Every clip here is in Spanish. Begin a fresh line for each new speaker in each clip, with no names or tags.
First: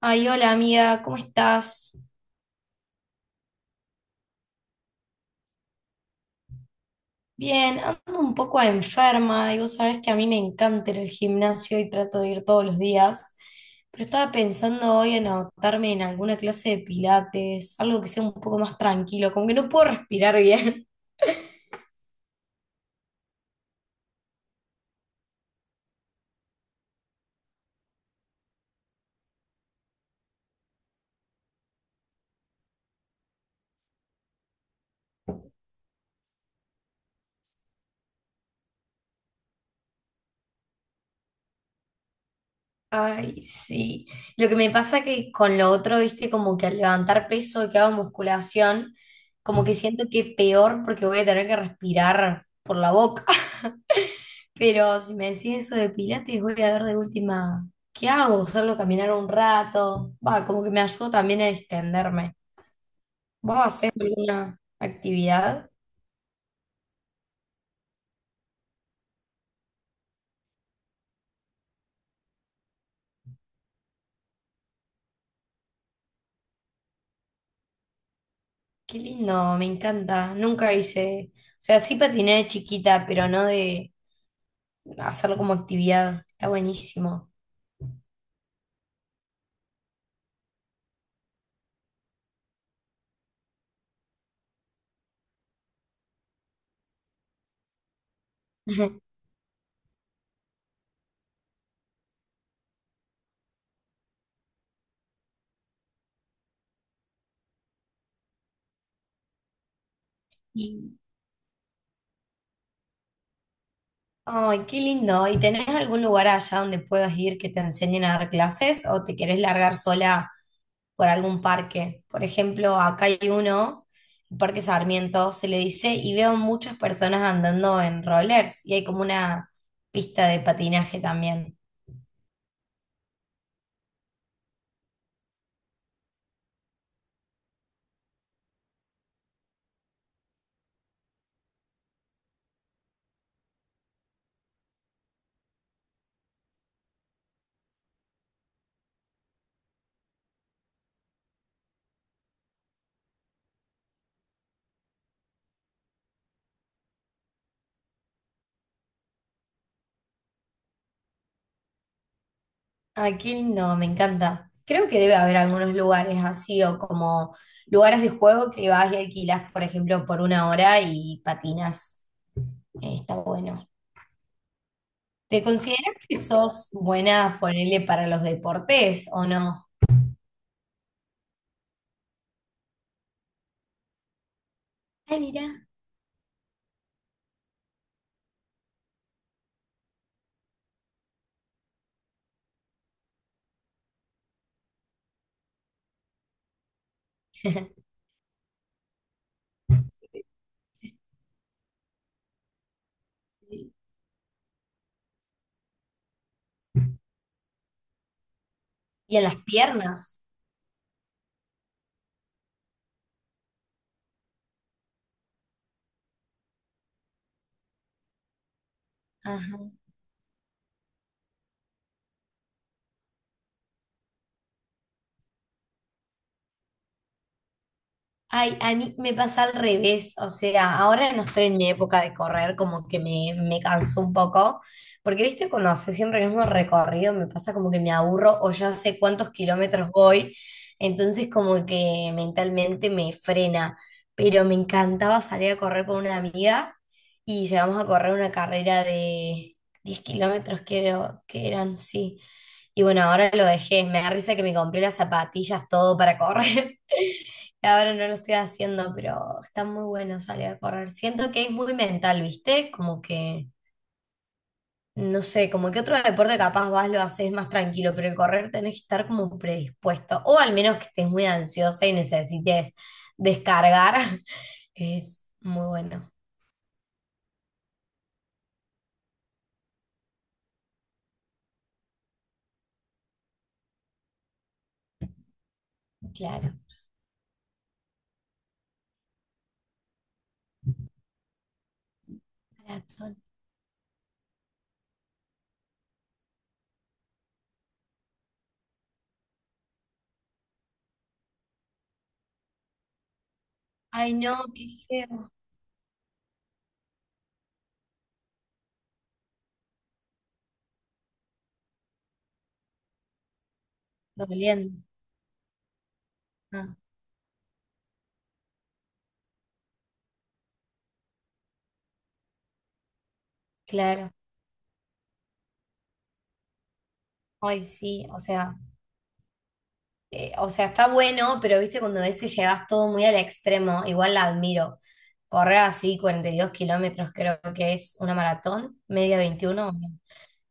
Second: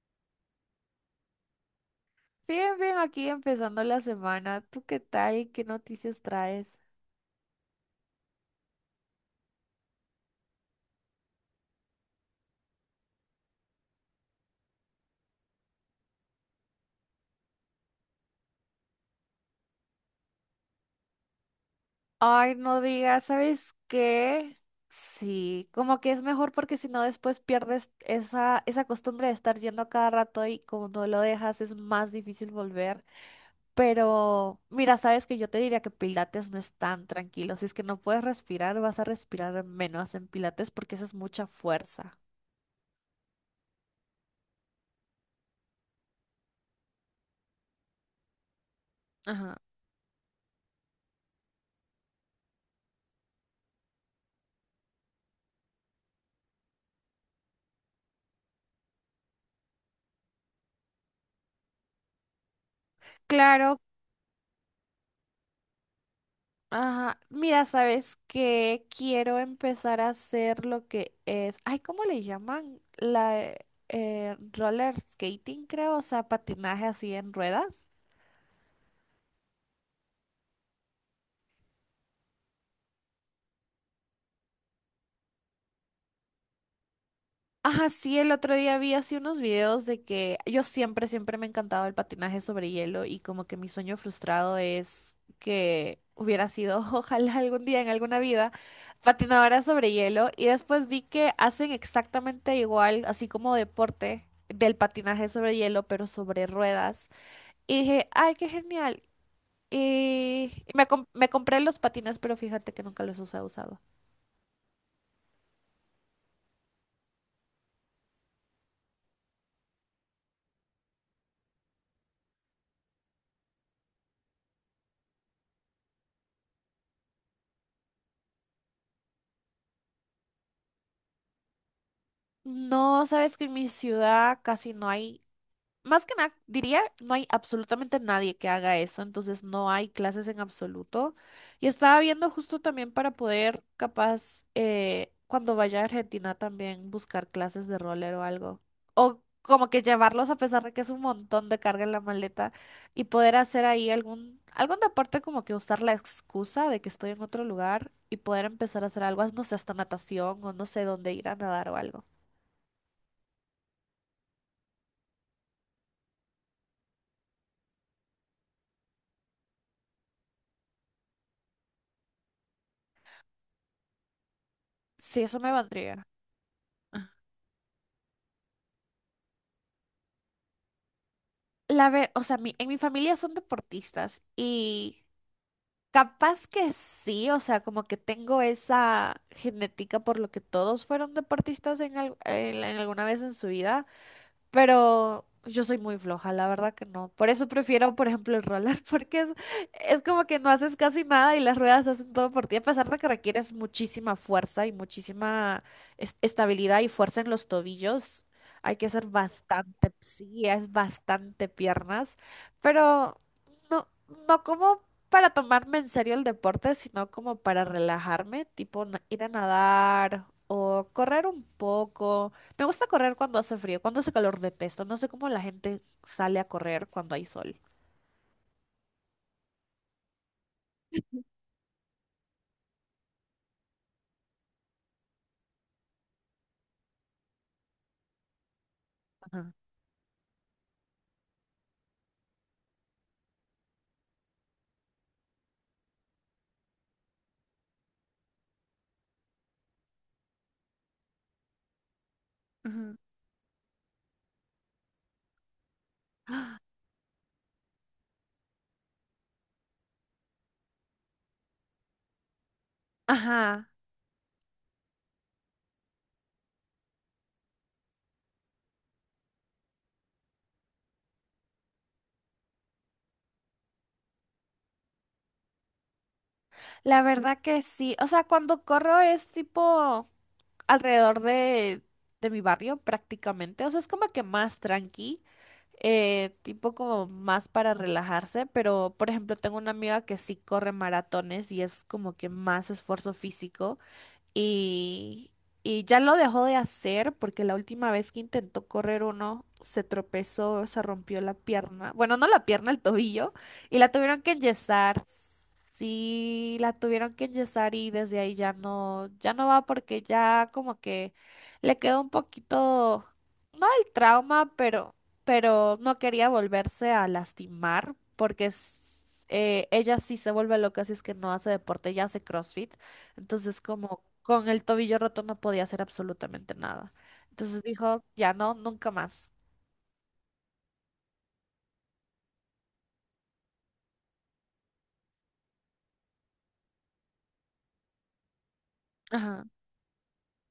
Ay, hola amiga, ¿cómo estás?
Bien, bien, aquí empezando la semana. ¿Tú qué tal? ¿Qué noticias traes?
Bien, ando un poco enferma y vos sabés que a mí me encanta ir al gimnasio y trato de ir todos los días, pero estaba pensando hoy en anotarme en alguna clase de pilates, algo que sea un poco más tranquilo, como que no puedo respirar bien.
Ay, no digas, ¿sabes qué? Sí, como que es mejor porque si no después pierdes esa costumbre de estar yendo a cada rato y como no lo dejas es más difícil volver. Pero mira, sabes que yo te diría que Pilates no es tan tranquilo. Si es que no puedes respirar, vas a respirar menos en Pilates porque esa es mucha fuerza.
Ay, sí. Lo que me pasa que con lo otro, viste, como que al levantar peso que hago musculación,
Ajá.
como que siento que peor porque voy a tener que respirar por la boca. Pero si me decís eso de Pilates, voy a ver de última, ¿qué hago? Solo caminar un rato. Va, como que me ayudó también a extenderme. ¿Vos
Claro.
hacés alguna actividad?
Ajá, mira, sabes que quiero empezar a hacer lo que es, ay, ¿cómo le llaman? La Roller skating, creo, o sea, patinaje así en ruedas.
Qué lindo, me encanta. Nunca hice, o sea, sí patiné de chiquita, pero no de hacerlo como actividad. Está buenísimo.
Ajá, sí, el otro día vi así unos videos de que yo siempre, siempre me encantaba el patinaje sobre hielo y como que mi sueño frustrado es que hubiera sido, ojalá algún día en alguna vida, patinadora sobre hielo, y después vi que hacen exactamente igual, así como deporte del patinaje sobre hielo, pero sobre ruedas. Y dije, ay, qué genial. Y
Y,
me compré los patines, pero fíjate que nunca los he usado.
ay, qué lindo. ¿Y tenés algún lugar allá donde puedas ir que te enseñen a dar clases o te querés largar sola por algún parque? Por ejemplo, acá hay uno, el Parque Sarmiento, se le dice, y veo muchas personas andando en rollers y hay como una pista de patinaje también.
No, sabes que en mi ciudad casi no hay. Más que nada, diría, no hay absolutamente nadie que haga eso, entonces no hay clases en absoluto. Y estaba viendo justo también para poder, capaz, cuando vaya a Argentina, también buscar clases de roller o algo. O como que llevarlos, a pesar de que es un montón de carga en la maleta, y poder hacer ahí algún deporte, como que usar la excusa de que estoy en otro lugar y poder empezar a hacer algo, no sé, hasta natación o no sé dónde ir a nadar o algo.
Ay, qué lindo, me encanta. Creo que debe haber algunos lugares así o como lugares de juego que vas y alquilas, por ejemplo, por una hora y patinas. Está bueno.
Sí, eso
¿Te
me
consideras
vendría.
que sos buena, ponele, para los deportes o no?
O sea, en mi familia son deportistas, y
Ay, mira.
capaz que sí, o sea, como que tengo esa genética por lo que todos fueron deportistas en alguna vez en su vida. Pero yo soy muy floja, la verdad que no. Por eso prefiero, por ejemplo, el roller, porque es como que no haces casi nada y las ruedas hacen todo por ti, a pesar de que requieres muchísima fuerza y muchísima estabilidad y fuerza en los tobillos. Hay que hacer
Y en las
bastante,
piernas.
sí, es bastante piernas, pero no, no como para tomarme en serio el deporte, sino como para relajarme, tipo ir a
Ajá.
nadar o correr un poco. Me gusta correr cuando hace frío, cuando hace calor detesto. No sé cómo la gente sale a correr cuando hay sol.
Ay, a mí me pasa al revés, o sea, ahora no estoy en mi época de correr, como que me canso un poco, porque viste, cuando hace siempre el mismo recorrido, me pasa como que me aburro o ya sé cuántos
Ajá.
kilómetros voy, entonces como que mentalmente me frena, pero me encantaba salir a correr con una amiga y llegamos a correr una carrera de 10 kilómetros, creo que eran, sí. Y
Ujú.
bueno, ahora lo dejé, me da risa que me compré las zapatillas, todo para correr. Ahora no lo estoy haciendo, pero está muy bueno salir a correr. Siento que es muy mental, ¿viste? Como que,
Ajá,
no sé, como que otro deporte capaz vas, lo haces más tranquilo, pero el correr tenés que estar como predispuesto, o al menos que estés muy ansiosa y necesites descargar. Es muy bueno,
la verdad que sí. O sea, cuando corro es tipo alrededor de mi barrio prácticamente. O sea, es como que más tranqui,
claro.
tipo como más para relajarse. Pero, por ejemplo, tengo una amiga que sí corre maratones y es como que más esfuerzo
Maratón.
físico. y, y ya lo dejó de hacer porque la última vez que intentó correr uno se tropezó, se rompió la pierna, bueno, no la pierna, el tobillo, y la
Ay,
tuvieron que
no, qué
enyesar.
feo.
Sí, la tuvieron que enyesar, y desde ahí ya no, ya no va porque ya como que le quedó un poquito, no el trauma,
Doliendo.
pero no quería
Ah,
volverse a lastimar porque ella sí se vuelve loca si es que no hace deporte, ya hace CrossFit. Entonces, como
claro.
con el tobillo roto no podía hacer absolutamente nada.
Ay,
Entonces dijo,
sí, o
ya no,
sea,
nunca más.
o sea, está bueno, pero viste, cuando a veces llevas todo muy al extremo, igual la admiro. Correr así 42 kilómetros creo que es una maratón, media
Ajá,
21,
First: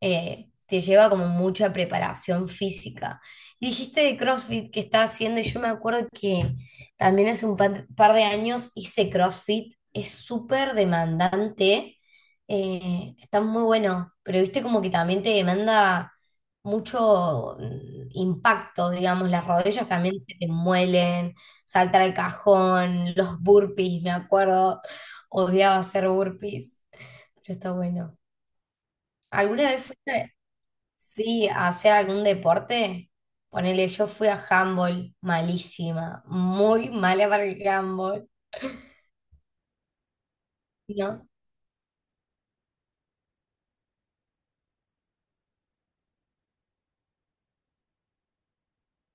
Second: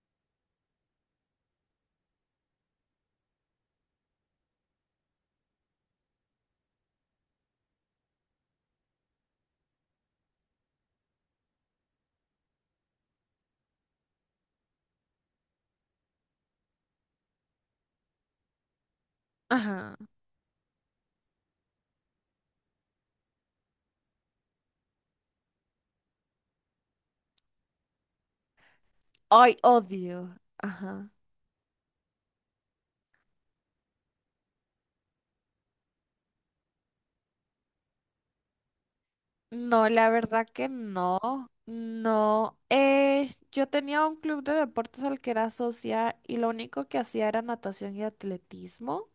te lleva como mucha preparación física. Y dijiste de CrossFit que estás haciendo, y yo me acuerdo que también hace un par de años hice CrossFit, es súper demandante, está muy bueno, pero viste como que también te demanda mucho impacto, digamos, las rodillas
ajá.
también se te muelen, saltar al cajón, los burpees, me acuerdo, odiaba hacer burpees, pero está bueno.
Ay,
¿Alguna vez fuiste?
odio. Ajá.
Sí, hacer algún deporte. Ponele, yo fui a handball, malísima, muy mala para el handball,
No, la verdad que
¿no?
no. No. Yo tenía un club de deportes al que era socia y lo único que hacía era natación y atletismo.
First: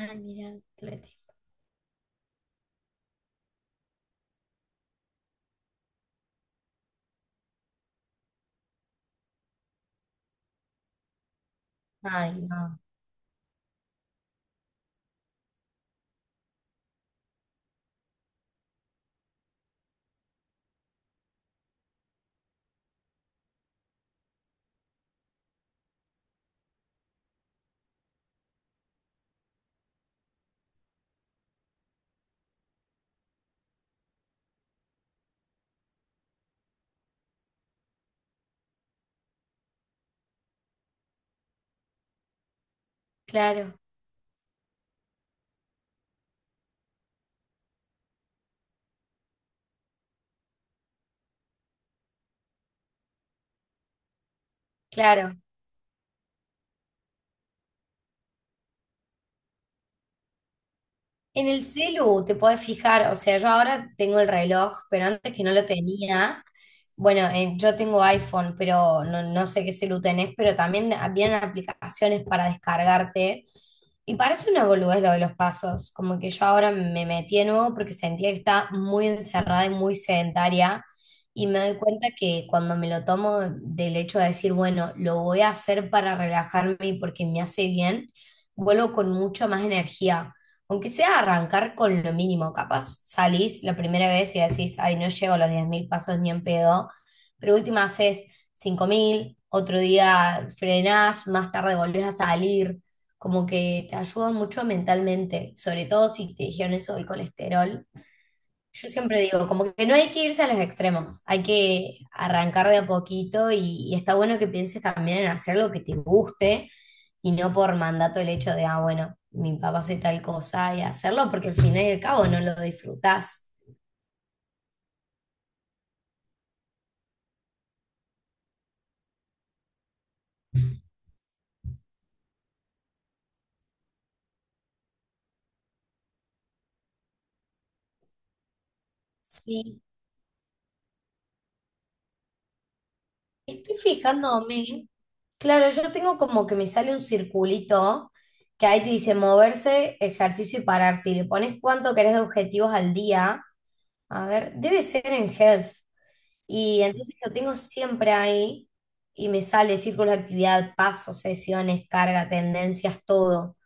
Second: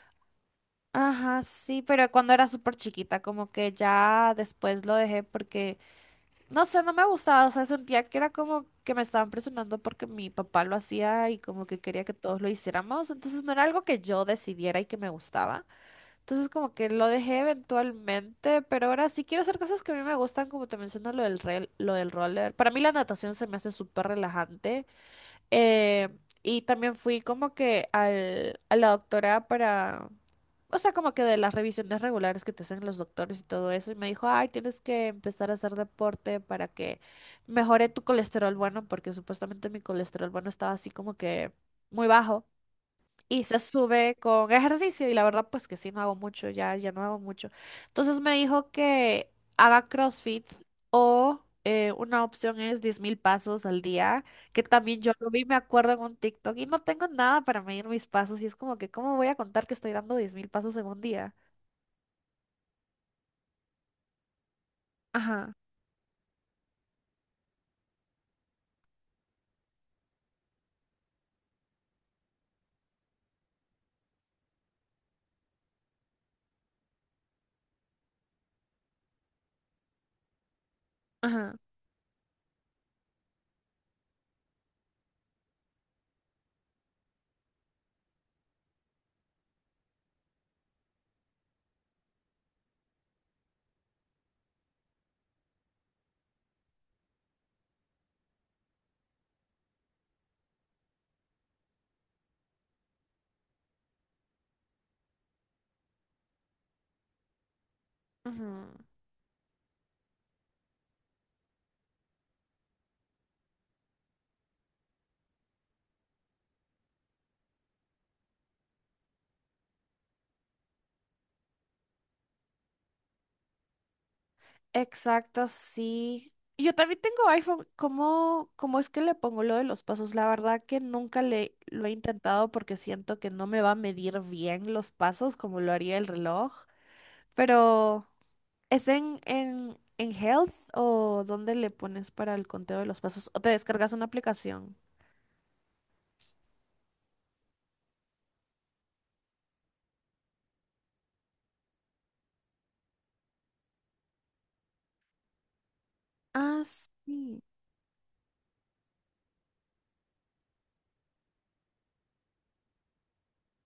Ah, mira, atletismo.
Ajá, sí, pero cuando era súper chiquita, como que ya después lo dejé porque no sé, no me gustaba, o sea, sentía que era como que me estaban presionando porque mi papá lo hacía y como que quería que todos
Ay,
lo
no.
hiciéramos, entonces no era algo que yo decidiera y que me gustaba. Entonces como que lo dejé eventualmente, pero ahora sí quiero hacer cosas que a mí me gustan, como te menciono lo del roller. Para mí la natación se me hace súper relajante. Eh, y también fui como que a la doctora para, o sea, como que de las revisiones regulares que te hacen los doctores y todo eso. Y me dijo, ay, tienes que empezar a hacer deporte para que mejore tu colesterol bueno, porque supuestamente mi colesterol bueno estaba así como que muy bajo, y se
Claro,
sube con ejercicio, y la verdad pues que sí, no hago mucho, ya, ya no hago mucho. Entonces me dijo que haga CrossFit o una opción es 10.000 pasos al día, que también yo lo
claro.
vi, me acuerdo, en un TikTok, y no tengo nada para medir mis pasos y es como que, ¿cómo voy a contar que estoy dando 10.000 pasos en un día?
En el celu te podés fijar, o sea, yo ahora tengo el reloj, pero antes que
Ajá,
no lo tenía. Bueno, yo tengo iPhone, pero no sé qué celu tenés, pero también vienen aplicaciones para descargarte. Y parece una boludez lo de los pasos, como que yo ahora me metí de nuevo porque sentía que estaba muy encerrada y muy sedentaria y
ajá.
me doy cuenta que cuando me lo tomo del hecho de decir, bueno, lo voy a hacer para relajarme y porque me hace bien, vuelvo con mucha más energía, aunque sea arrancar con lo mínimo, capaz salís la primera vez y decís, ay, no llego a los 10.000 pasos ni en pedo, pero última haces 5.000 otro día frenás, más tarde volvés a salir, como que te ayuda mucho mentalmente, sobre todo si te dijeron eso del colesterol.
Ujú.
Yo siempre digo, como que no hay que irse a los extremos, hay que arrancar de a poquito y está bueno que pienses también en hacer lo que te guste y no por mandato el hecho de, ah, bueno, mi papá hace tal cosa y hacerlo, porque al fin y al cabo no lo disfrutás.
Exacto, sí. Yo también tengo iPhone. ¿Cómo, cómo es que le pongo lo de los pasos? La verdad que nunca le lo he intentado porque siento que no me va a medir bien los pasos como lo haría el reloj. Pero, ¿es
Sí,
en Health o dónde le pones para el conteo de los pasos? ¿O te
estoy
descargas una aplicación?
fijándome. Claro, yo tengo como que me sale un circulito que ahí te dice moverse, ejercicio y pararse. Y le pones cuánto querés de objetivos al día. A ver, debe ser en health.
Ah,
Y entonces lo
sí.
tengo siempre ahí y me sale círculo de actividad, pasos, sesiones, carga, tendencias, todo.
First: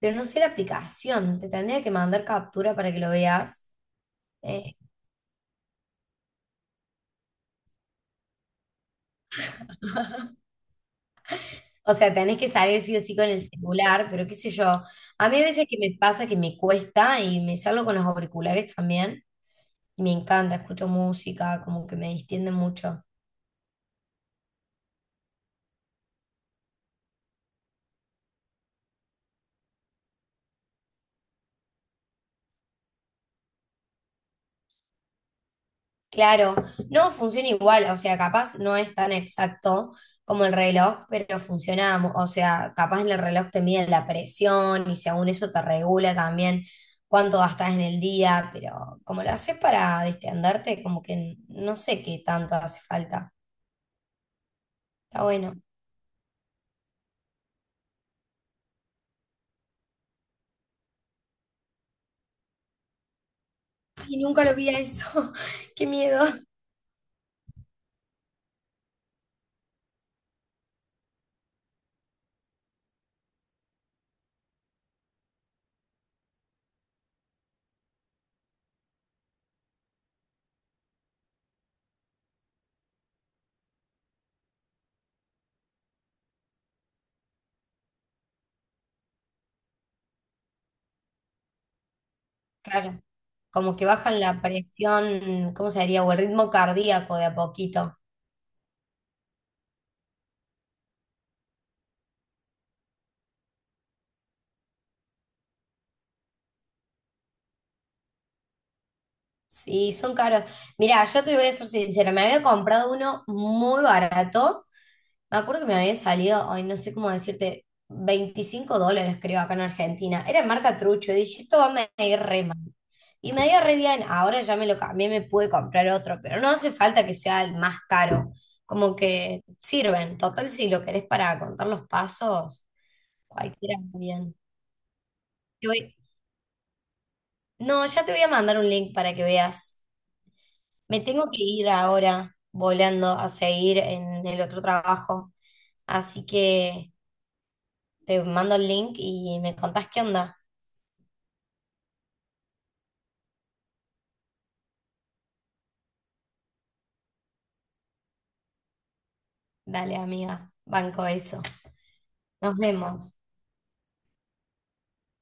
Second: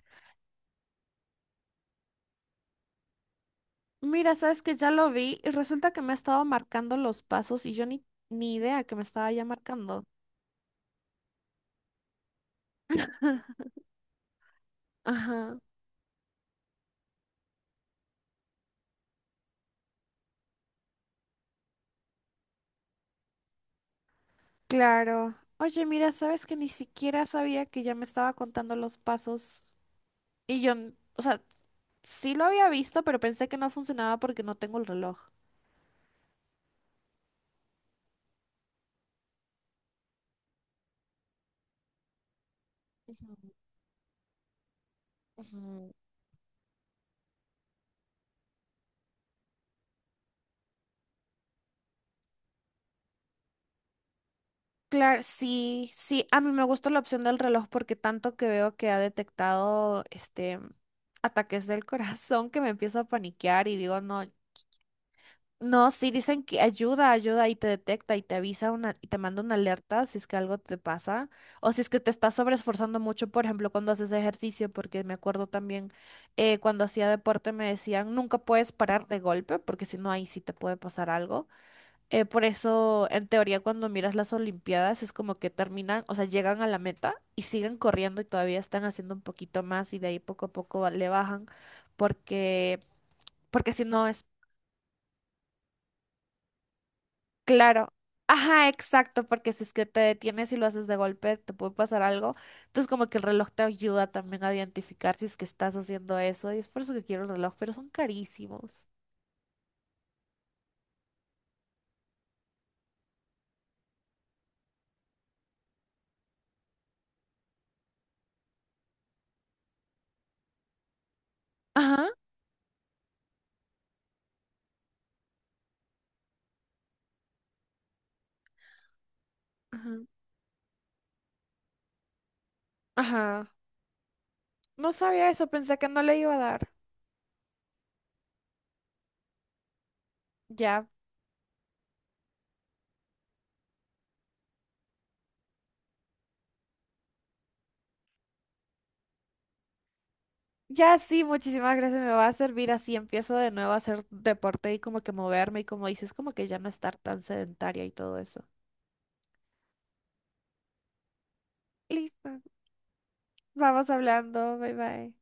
Pero no sé la aplicación. Te tendría que mandar captura para que lo veas.
Mira, sabes
Eh,
que ya lo vi y resulta que me ha estado marcando los pasos y yo ni idea que me estaba ya marcando.
O sea, tenés que salir sí o sí con el celular, pero qué sé yo. A mí a
Ajá.
veces que me pasa que me cuesta y me salgo con los auriculares también y me encanta, escucho música, como que me distiende mucho.
Claro. Oye, mira, sabes que ni siquiera sabía que ya me estaba contando los pasos. Y yo, o sea, sí lo había visto, pero pensé que no funcionaba porque no tengo el reloj.
Claro, no funciona igual, o sea, capaz no es tan exacto como el reloj, pero funciona, mu- o sea, capaz en el reloj
Ujú,
te mide la presión y según eso te
ujú.
regula también cuánto gastas en el día, pero como lo haces para distenderte, como que no sé qué tanto hace falta.
Claro,
Está bueno.
sí, sí, a mí me gusta la opción del reloj porque tanto que veo que ha detectado este ataques del corazón que me empiezo a paniquear y digo,
Y
no.
nunca lo vi a eso. Qué
No, sí
miedo.
dicen que ayuda, ayuda y te detecta y te avisa y te manda una alerta si es que algo te pasa o si es que te estás sobreesforzando mucho, por ejemplo, cuando haces ejercicio, porque me acuerdo también, cuando hacía deporte me decían, nunca puedes parar de golpe porque si no ahí sí te puede pasar algo. Por eso, en teoría, cuando miras las Olimpiadas es como que terminan, o sea, llegan a la meta y siguen corriendo y todavía están haciendo un poquito más y de ahí poco a poco le bajan porque...
Claro,
Porque
como que
si no...
bajan la presión, ¿cómo se diría? O el ritmo cardíaco de a
Claro.
poquito.
Ajá, exacto, porque si es que te detienes y lo haces de golpe, te puede pasar algo. Entonces, como que el reloj te ayuda también a identificar si es que estás haciendo eso. Y es por eso que quiero el reloj, pero son carísimos.
Sí, son caros. Mira, yo te voy a ser sincera, me había comprado uno muy barato. Me acuerdo que me había salido, ay, no sé cómo decirte, 25 dólares creo acá en Argentina. Era marca Trucho, y dije, esto va a
Ajá,
ir re mal. Y me dio re bien, ahora ya me lo cambié, me pude comprar otro, pero no hace falta que sea el más caro. Como que
ajá,
sirven, total, si lo querés para contar los pasos,
ajá.
cualquiera está bien.
No sabía eso,
Te
pensé que
voy-
no le iba a dar.
no, ya te voy a mandar un link para que veas.
Ya,
Me tengo que ir ahora volando a seguir en el otro trabajo. Así que te mando el link y me contás qué onda.
ya sí, muchísimas gracias, me va a servir así. Empiezo de nuevo a hacer deporte y como que moverme y como dices, como que ya no estar tan sedentaria y todo eso.
Dale, amiga, banco eso.
Listo,
Nos vemos.
vamos hablando, bye bye.